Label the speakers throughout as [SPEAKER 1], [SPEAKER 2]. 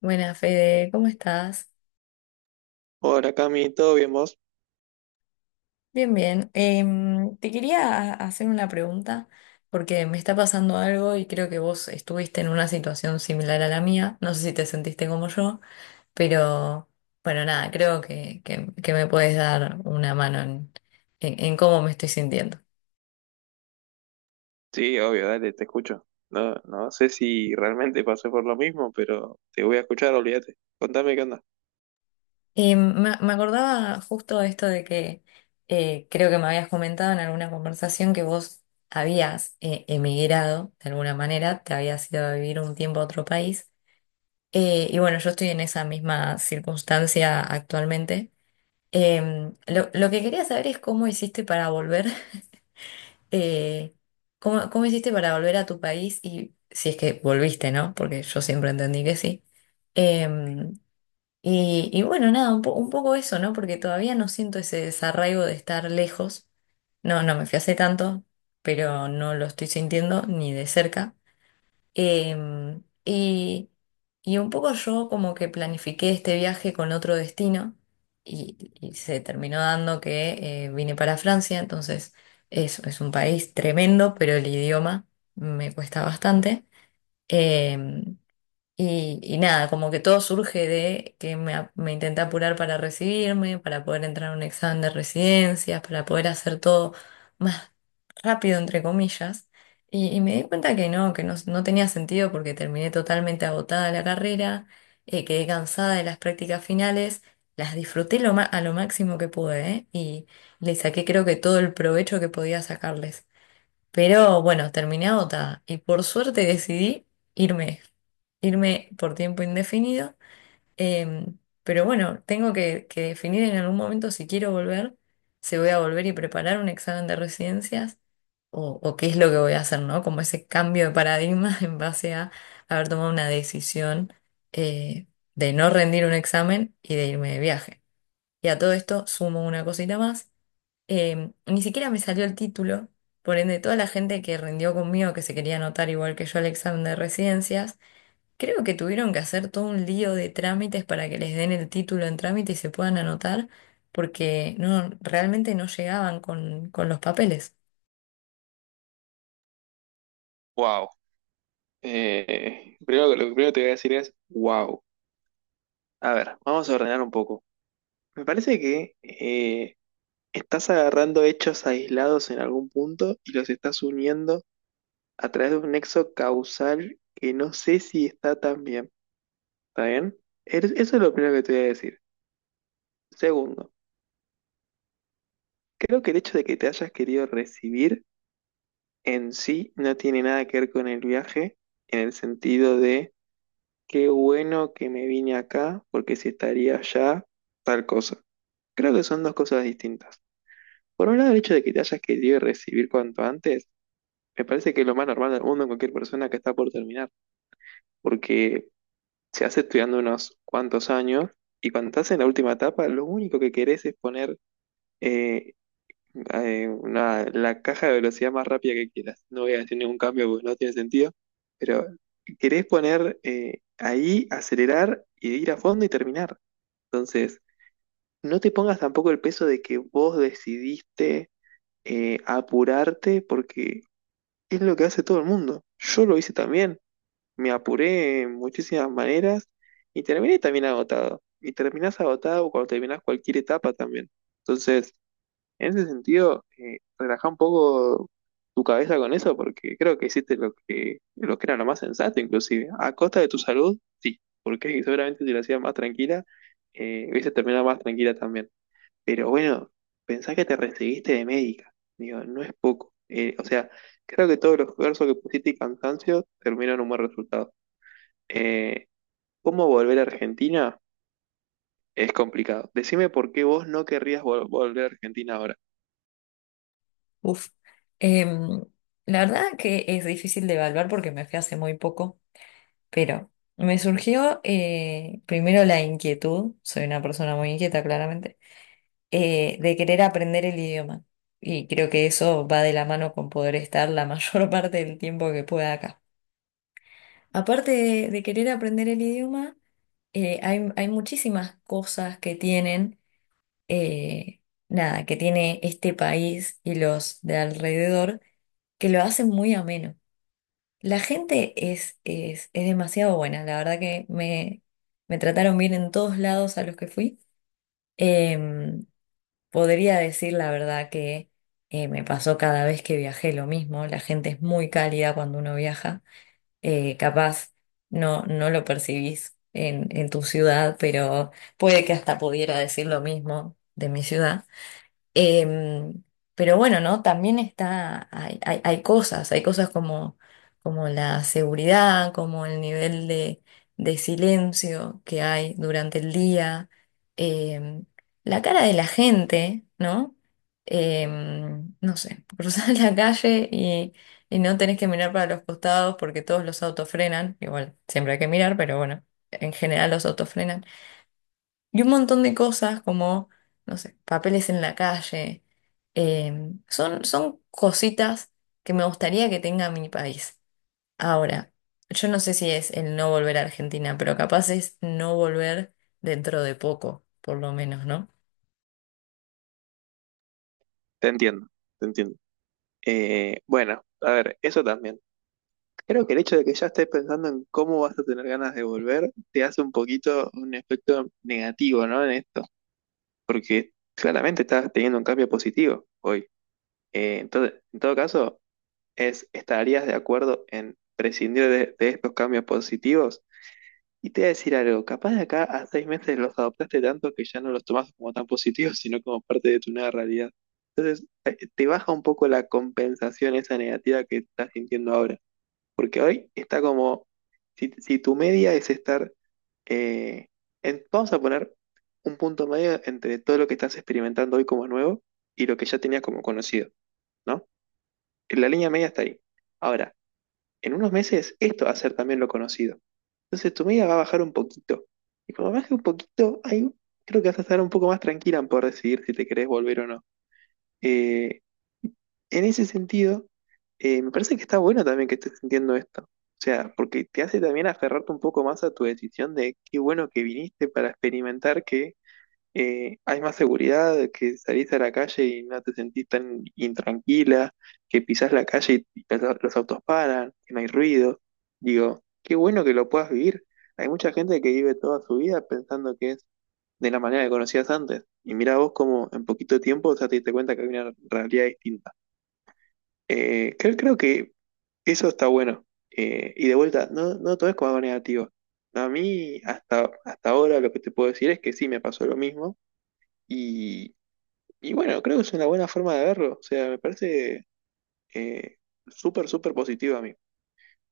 [SPEAKER 1] Buenas, Fede, ¿cómo estás?
[SPEAKER 2] Hola Cami, ¿todo bien vos?
[SPEAKER 1] Bien, bien. Te quería hacer una pregunta porque me está pasando algo y creo que vos estuviste en una situación similar a la mía. No sé si te sentiste como yo, pero bueno, nada, creo que me puedes dar una mano en cómo me estoy sintiendo.
[SPEAKER 2] Sí, obvio, dale, te escucho. No, no sé si realmente pasé por lo mismo, pero te voy a escuchar, olvídate. Contame qué onda.
[SPEAKER 1] Me acordaba justo esto de que creo que me habías comentado en alguna conversación que vos habías emigrado de alguna manera, te habías ido a vivir un tiempo a otro país. Y bueno, yo estoy en esa misma circunstancia actualmente. Lo que quería saber es cómo hiciste para volver, eh, cómo hiciste para volver a tu país y si es que volviste, ¿no? Porque yo siempre entendí que sí. Em, y bueno, nada, un poco eso, ¿no? Porque todavía no siento ese desarraigo de estar lejos. No me fui hace tanto, pero no lo estoy sintiendo ni de cerca. Em, y, y un poco yo como que planifiqué este viaje con otro destino y se terminó dando que vine para Francia, entonces es un país tremendo, pero el idioma me cuesta bastante. Em, y nada, como que todo surge de que me intenté apurar para recibirme, para poder entrar a un examen de residencias, para poder hacer todo más rápido, entre comillas. Y me di cuenta que no, no tenía sentido porque terminé totalmente agotada la carrera, quedé cansada de las prácticas finales, las disfruté a lo máximo que pude, ¿eh? Y le saqué creo que todo el provecho que podía sacarles. Pero bueno, terminé agotada y por suerte decidí irme, irme por tiempo indefinido. Em, pero bueno, tengo que definir en algún momento si quiero volver, si voy a volver y preparar un examen de residencias o qué es lo que voy a hacer, ¿no? Como ese cambio de paradigma en base a haber tomado una decisión eh, de no rendir un examen y de irme de viaje. Y a todo esto sumo una cosita más ni siquiera me salió el título, por ende, toda la gente que rindió conmigo, que se quería anotar igual que yo al examen de residencias, creo que tuvieron que hacer todo un lío de trámites para que les den el título en trámite y se puedan anotar, porque no, realmente no llegaban con los papeles.
[SPEAKER 2] Wow. Primero, lo que primero te voy a decir es, wow. A ver, vamos a ordenar un poco. Me parece que estás agarrando hechos aislados en algún punto y los estás uniendo a través de un nexo causal que no sé si está tan bien. ¿Está bien? Eso es lo primero que te voy a decir. Segundo, creo que el hecho de que te hayas querido recibir en sí no tiene nada que ver con el viaje, en el sentido de qué bueno que me vine acá, porque si estaría allá, tal cosa. Creo que son dos cosas distintas. Por un lado, el hecho de que te hayas querido recibir cuanto antes, me parece que es lo más normal del mundo en cualquier persona que está por terminar, porque se hace estudiando unos cuantos años y cuando estás en la última etapa, lo único que querés es poner eh, la caja de velocidad más rápida que quieras. No voy a decir ningún cambio porque no tiene sentido, pero querés poner ahí, acelerar y ir a fondo y terminar. Entonces, no te pongas tampoco el peso de que vos decidiste apurarte porque es lo que hace todo el mundo. Yo lo hice también, me apuré en muchísimas maneras y terminé también agotado. Y terminás agotado cuando terminás cualquier etapa también. Entonces, en ese sentido, relaja un poco tu cabeza con eso porque creo que hiciste lo que era lo más sensato, inclusive. A costa de tu salud, sí, porque seguramente si lo hacías más tranquila, hubieses terminado más tranquila también. Pero bueno, pensá que te recibiste de médica. Digo, no es poco. O sea, creo que todos los esfuerzos que pusiste y cansancio terminaron en un buen resultado. Eh, ¿Cómo volver a Argentina? Es complicado. Decime por qué vos no querrías volver a Argentina ahora.
[SPEAKER 1] Uf. Em, la verdad que es difícil de evaluar porque me fui hace muy poco, pero me surgió primero la inquietud, soy una persona muy inquieta claramente de querer aprender el idioma. Y creo que eso va de la mano con poder estar la mayor parte del tiempo que pueda acá. Aparte de querer aprender el idioma, hay muchísimas cosas que tienen, eh, nada, que tiene este país y los de alrededor que lo hacen muy ameno. La gente es demasiado buena, la verdad que me trataron bien en todos lados a los que fui. Em, podría decir la verdad que me pasó cada vez que viajé lo mismo. La gente es muy cálida cuando uno viaja. Capaz no, no lo percibís en tu ciudad, pero puede que hasta pudiera decir lo mismo de mi ciudad. Em, pero bueno, ¿no? También está, hay cosas como, como la seguridad, como el nivel de silencio que hay durante el día, em, la cara de la gente, ¿no? Em, no sé, cruzar la calle y no tenés que mirar para los costados porque todos los autos frenan, igual siempre hay que mirar, pero bueno, en general los autos frenan. Y un montón de cosas como, no sé, papeles en la calle. Eh, son cositas que me gustaría que tenga mi país. Ahora, yo no sé si es el no volver a Argentina, pero capaz es no volver dentro de poco, por lo menos, ¿no?
[SPEAKER 2] Te entiendo, te entiendo. Bueno, a ver, eso también. Creo que el hecho de que ya estés pensando en cómo vas a tener ganas de volver te hace un poquito un efecto negativo, ¿no? En esto, porque claramente estás teniendo un cambio positivo hoy. Entonces, en todo caso, ¿estarías de acuerdo en prescindir de estos cambios positivos? Y te voy a decir algo, capaz de acá a 6 meses los adoptaste tanto que ya no los tomas como tan positivos, sino como parte de tu nueva realidad. Te baja un poco la compensación esa negativa que estás sintiendo ahora. Porque hoy está como, si tu media es estar, eh, vamos a poner un punto medio entre todo lo que estás experimentando hoy como nuevo y lo que ya tenías como conocido, ¿no? La línea media está ahí. Ahora, en unos meses esto va a ser también lo conocido. Entonces tu media va a bajar un poquito. Y cuando baje un poquito, ahí creo que vas a estar un poco más tranquila en poder decidir si te querés volver o no. Eh, en ese sentido, me parece que está bueno también que estés sintiendo esto. O sea, porque te hace también aferrarte un poco más a tu decisión de qué bueno que viniste para experimentar que hay más seguridad, que salís a la calle y no te sentís tan intranquila, que pisás la calle y los autos paran, que no hay ruido. Digo, qué bueno que lo puedas vivir. Hay mucha gente que vive toda su vida pensando que es de la manera que conocías antes. Y mira vos cómo en poquito tiempo ya te diste cuenta que hay una realidad distinta. Creo que eso está bueno. Y de vuelta, no, no todo es como algo negativo. A mí, hasta ahora, lo que te puedo decir es que sí me pasó lo mismo. Y, y bueno, creo que es una buena forma de verlo. O sea, me parece eh, súper positivo a mí.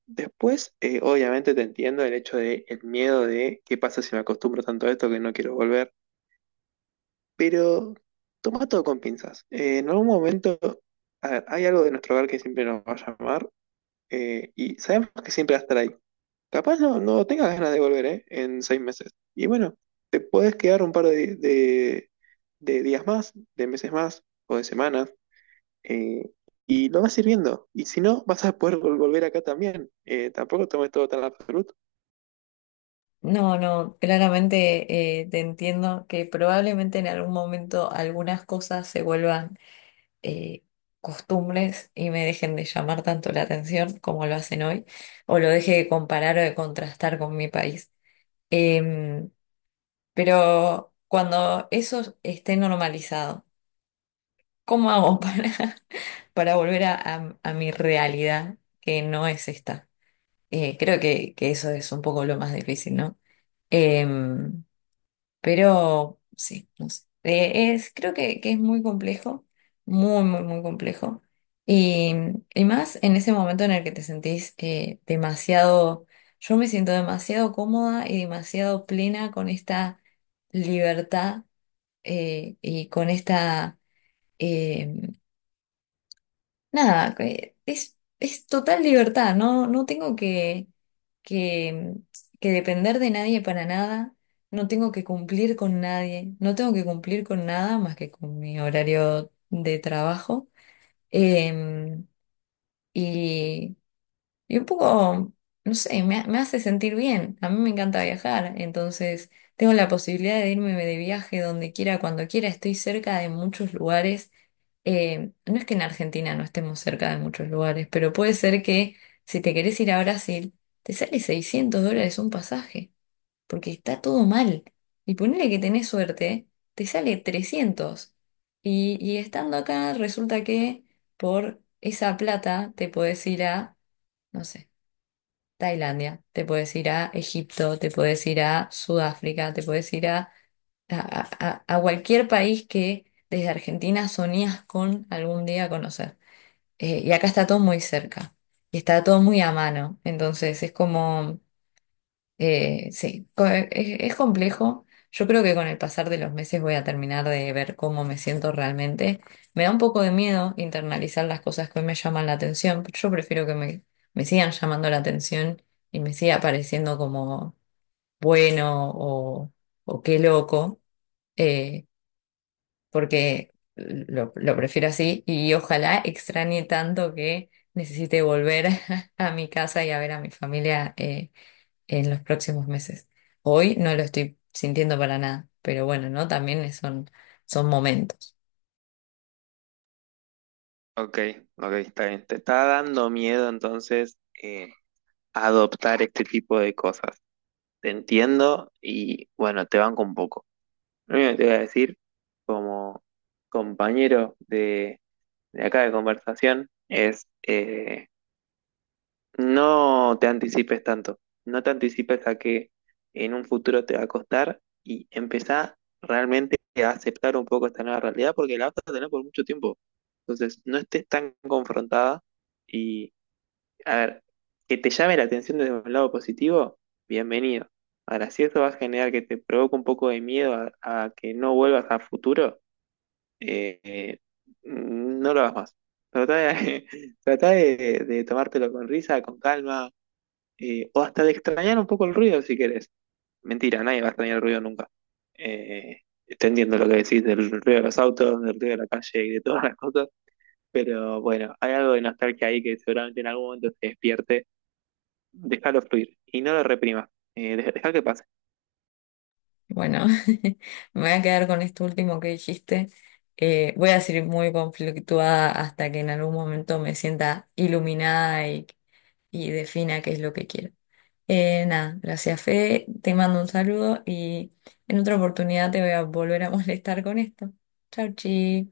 [SPEAKER 2] Después, obviamente te entiendo el hecho de el miedo de qué pasa si me acostumbro tanto a esto que no quiero volver. Pero toma todo con pinzas. En algún momento, a ver, hay algo de nuestro hogar que siempre nos va a llamar. Eh, y sabemos que siempre va a estar ahí. Capaz no, no tengas ganas de volver, ¿eh? En 6 meses. Y bueno, te puedes quedar un par de días más, de meses más o de semanas, eh, y lo vas a ir viendo. Y si no, vas a poder volver acá también. Tampoco tomes todo tan absoluto.
[SPEAKER 1] No, claramente te entiendo que probablemente en algún momento algunas cosas se vuelvan eh, costumbres y me dejen de llamar tanto la atención como lo hacen hoy, o lo deje de comparar o de contrastar con mi país. Em, pero cuando eso esté normalizado, ¿cómo hago para, para volver a mi realidad que no es esta? Creo que eso es un poco lo más difícil, ¿no? Em, pero sí, no sé. Es, creo que es muy complejo, muy, muy, muy complejo. Y, y más en ese momento en el que te sentís demasiado, yo me siento demasiado cómoda y demasiado plena con esta libertad y con esta eh, nada, es total libertad, no tengo que, que depender de nadie para nada, no tengo que cumplir con nadie, no tengo que cumplir con nada más que con mi horario de trabajo. Em, y, y un poco, no sé, me hace sentir bien, a mí me encanta viajar, entonces tengo la posibilidad de irme de viaje donde quiera, cuando quiera, estoy cerca de muchos lugares no es que en Argentina no estemos cerca de muchos lugares, pero puede ser que si te querés ir a Brasil, te sale 600 dólares un pasaje, porque está todo mal. Y ponele que tenés suerte, te sale 300. Y estando acá, resulta que por esa plata te podés ir a, no sé, Tailandia, te podés ir a Egipto, te podés ir a Sudáfrica, te podés ir a, a cualquier país que desde Argentina soñás con algún día conocer. Y acá está todo muy cerca y está todo muy a mano. Entonces es como, es complejo. Yo creo que con el pasar de los meses voy a terminar de ver cómo me siento realmente. Me da un poco de miedo internalizar las cosas que hoy me llaman la atención, pero yo prefiero que me sigan llamando la atención y me siga pareciendo como bueno o qué loco. Eh, porque lo prefiero así y ojalá extrañe tanto que necesite volver a mi casa y a ver a mi familia en los próximos meses. Hoy no lo estoy sintiendo para nada, pero bueno, ¿no? También son momentos.
[SPEAKER 2] Ok, ok, está bien. Te está dando miedo entonces adoptar este tipo de cosas. Te entiendo y bueno, te banco un poco. Lo único que te voy a decir, compañero de acá de conversación es no te anticipes tanto, no te anticipes a que en un futuro te va a costar y empezá realmente a aceptar un poco esta nueva realidad porque la vas a tener por mucho tiempo. Entonces, no estés tan confrontada y, a ver, que te llame la atención desde un lado positivo, bienvenido. Ahora, si eso va a generar que te provoque un poco de miedo a que no vuelvas a futuro, eh, no lo hagas más. Trata de, trata de de tomártelo con risa, con calma, o hasta de extrañar un poco el ruido si querés. Mentira, nadie va a extrañar el ruido nunca. Eh, Te entiendo lo que decís del ruido de los autos, del ruido de la calle y de todas las cosas, pero bueno, hay algo de nostalgia ahí que seguramente en algún momento se despierte. Déjalo fluir y no lo reprimas. Deja que pase.
[SPEAKER 1] Bueno, me voy a quedar con esto último que dijiste. Voy a seguir muy conflictuada hasta que en algún momento me sienta iluminada y defina qué es lo que quiere. Nada, gracias Fede, te mando un saludo y en otra oportunidad te voy a volver a molestar con esto. Chau, chi.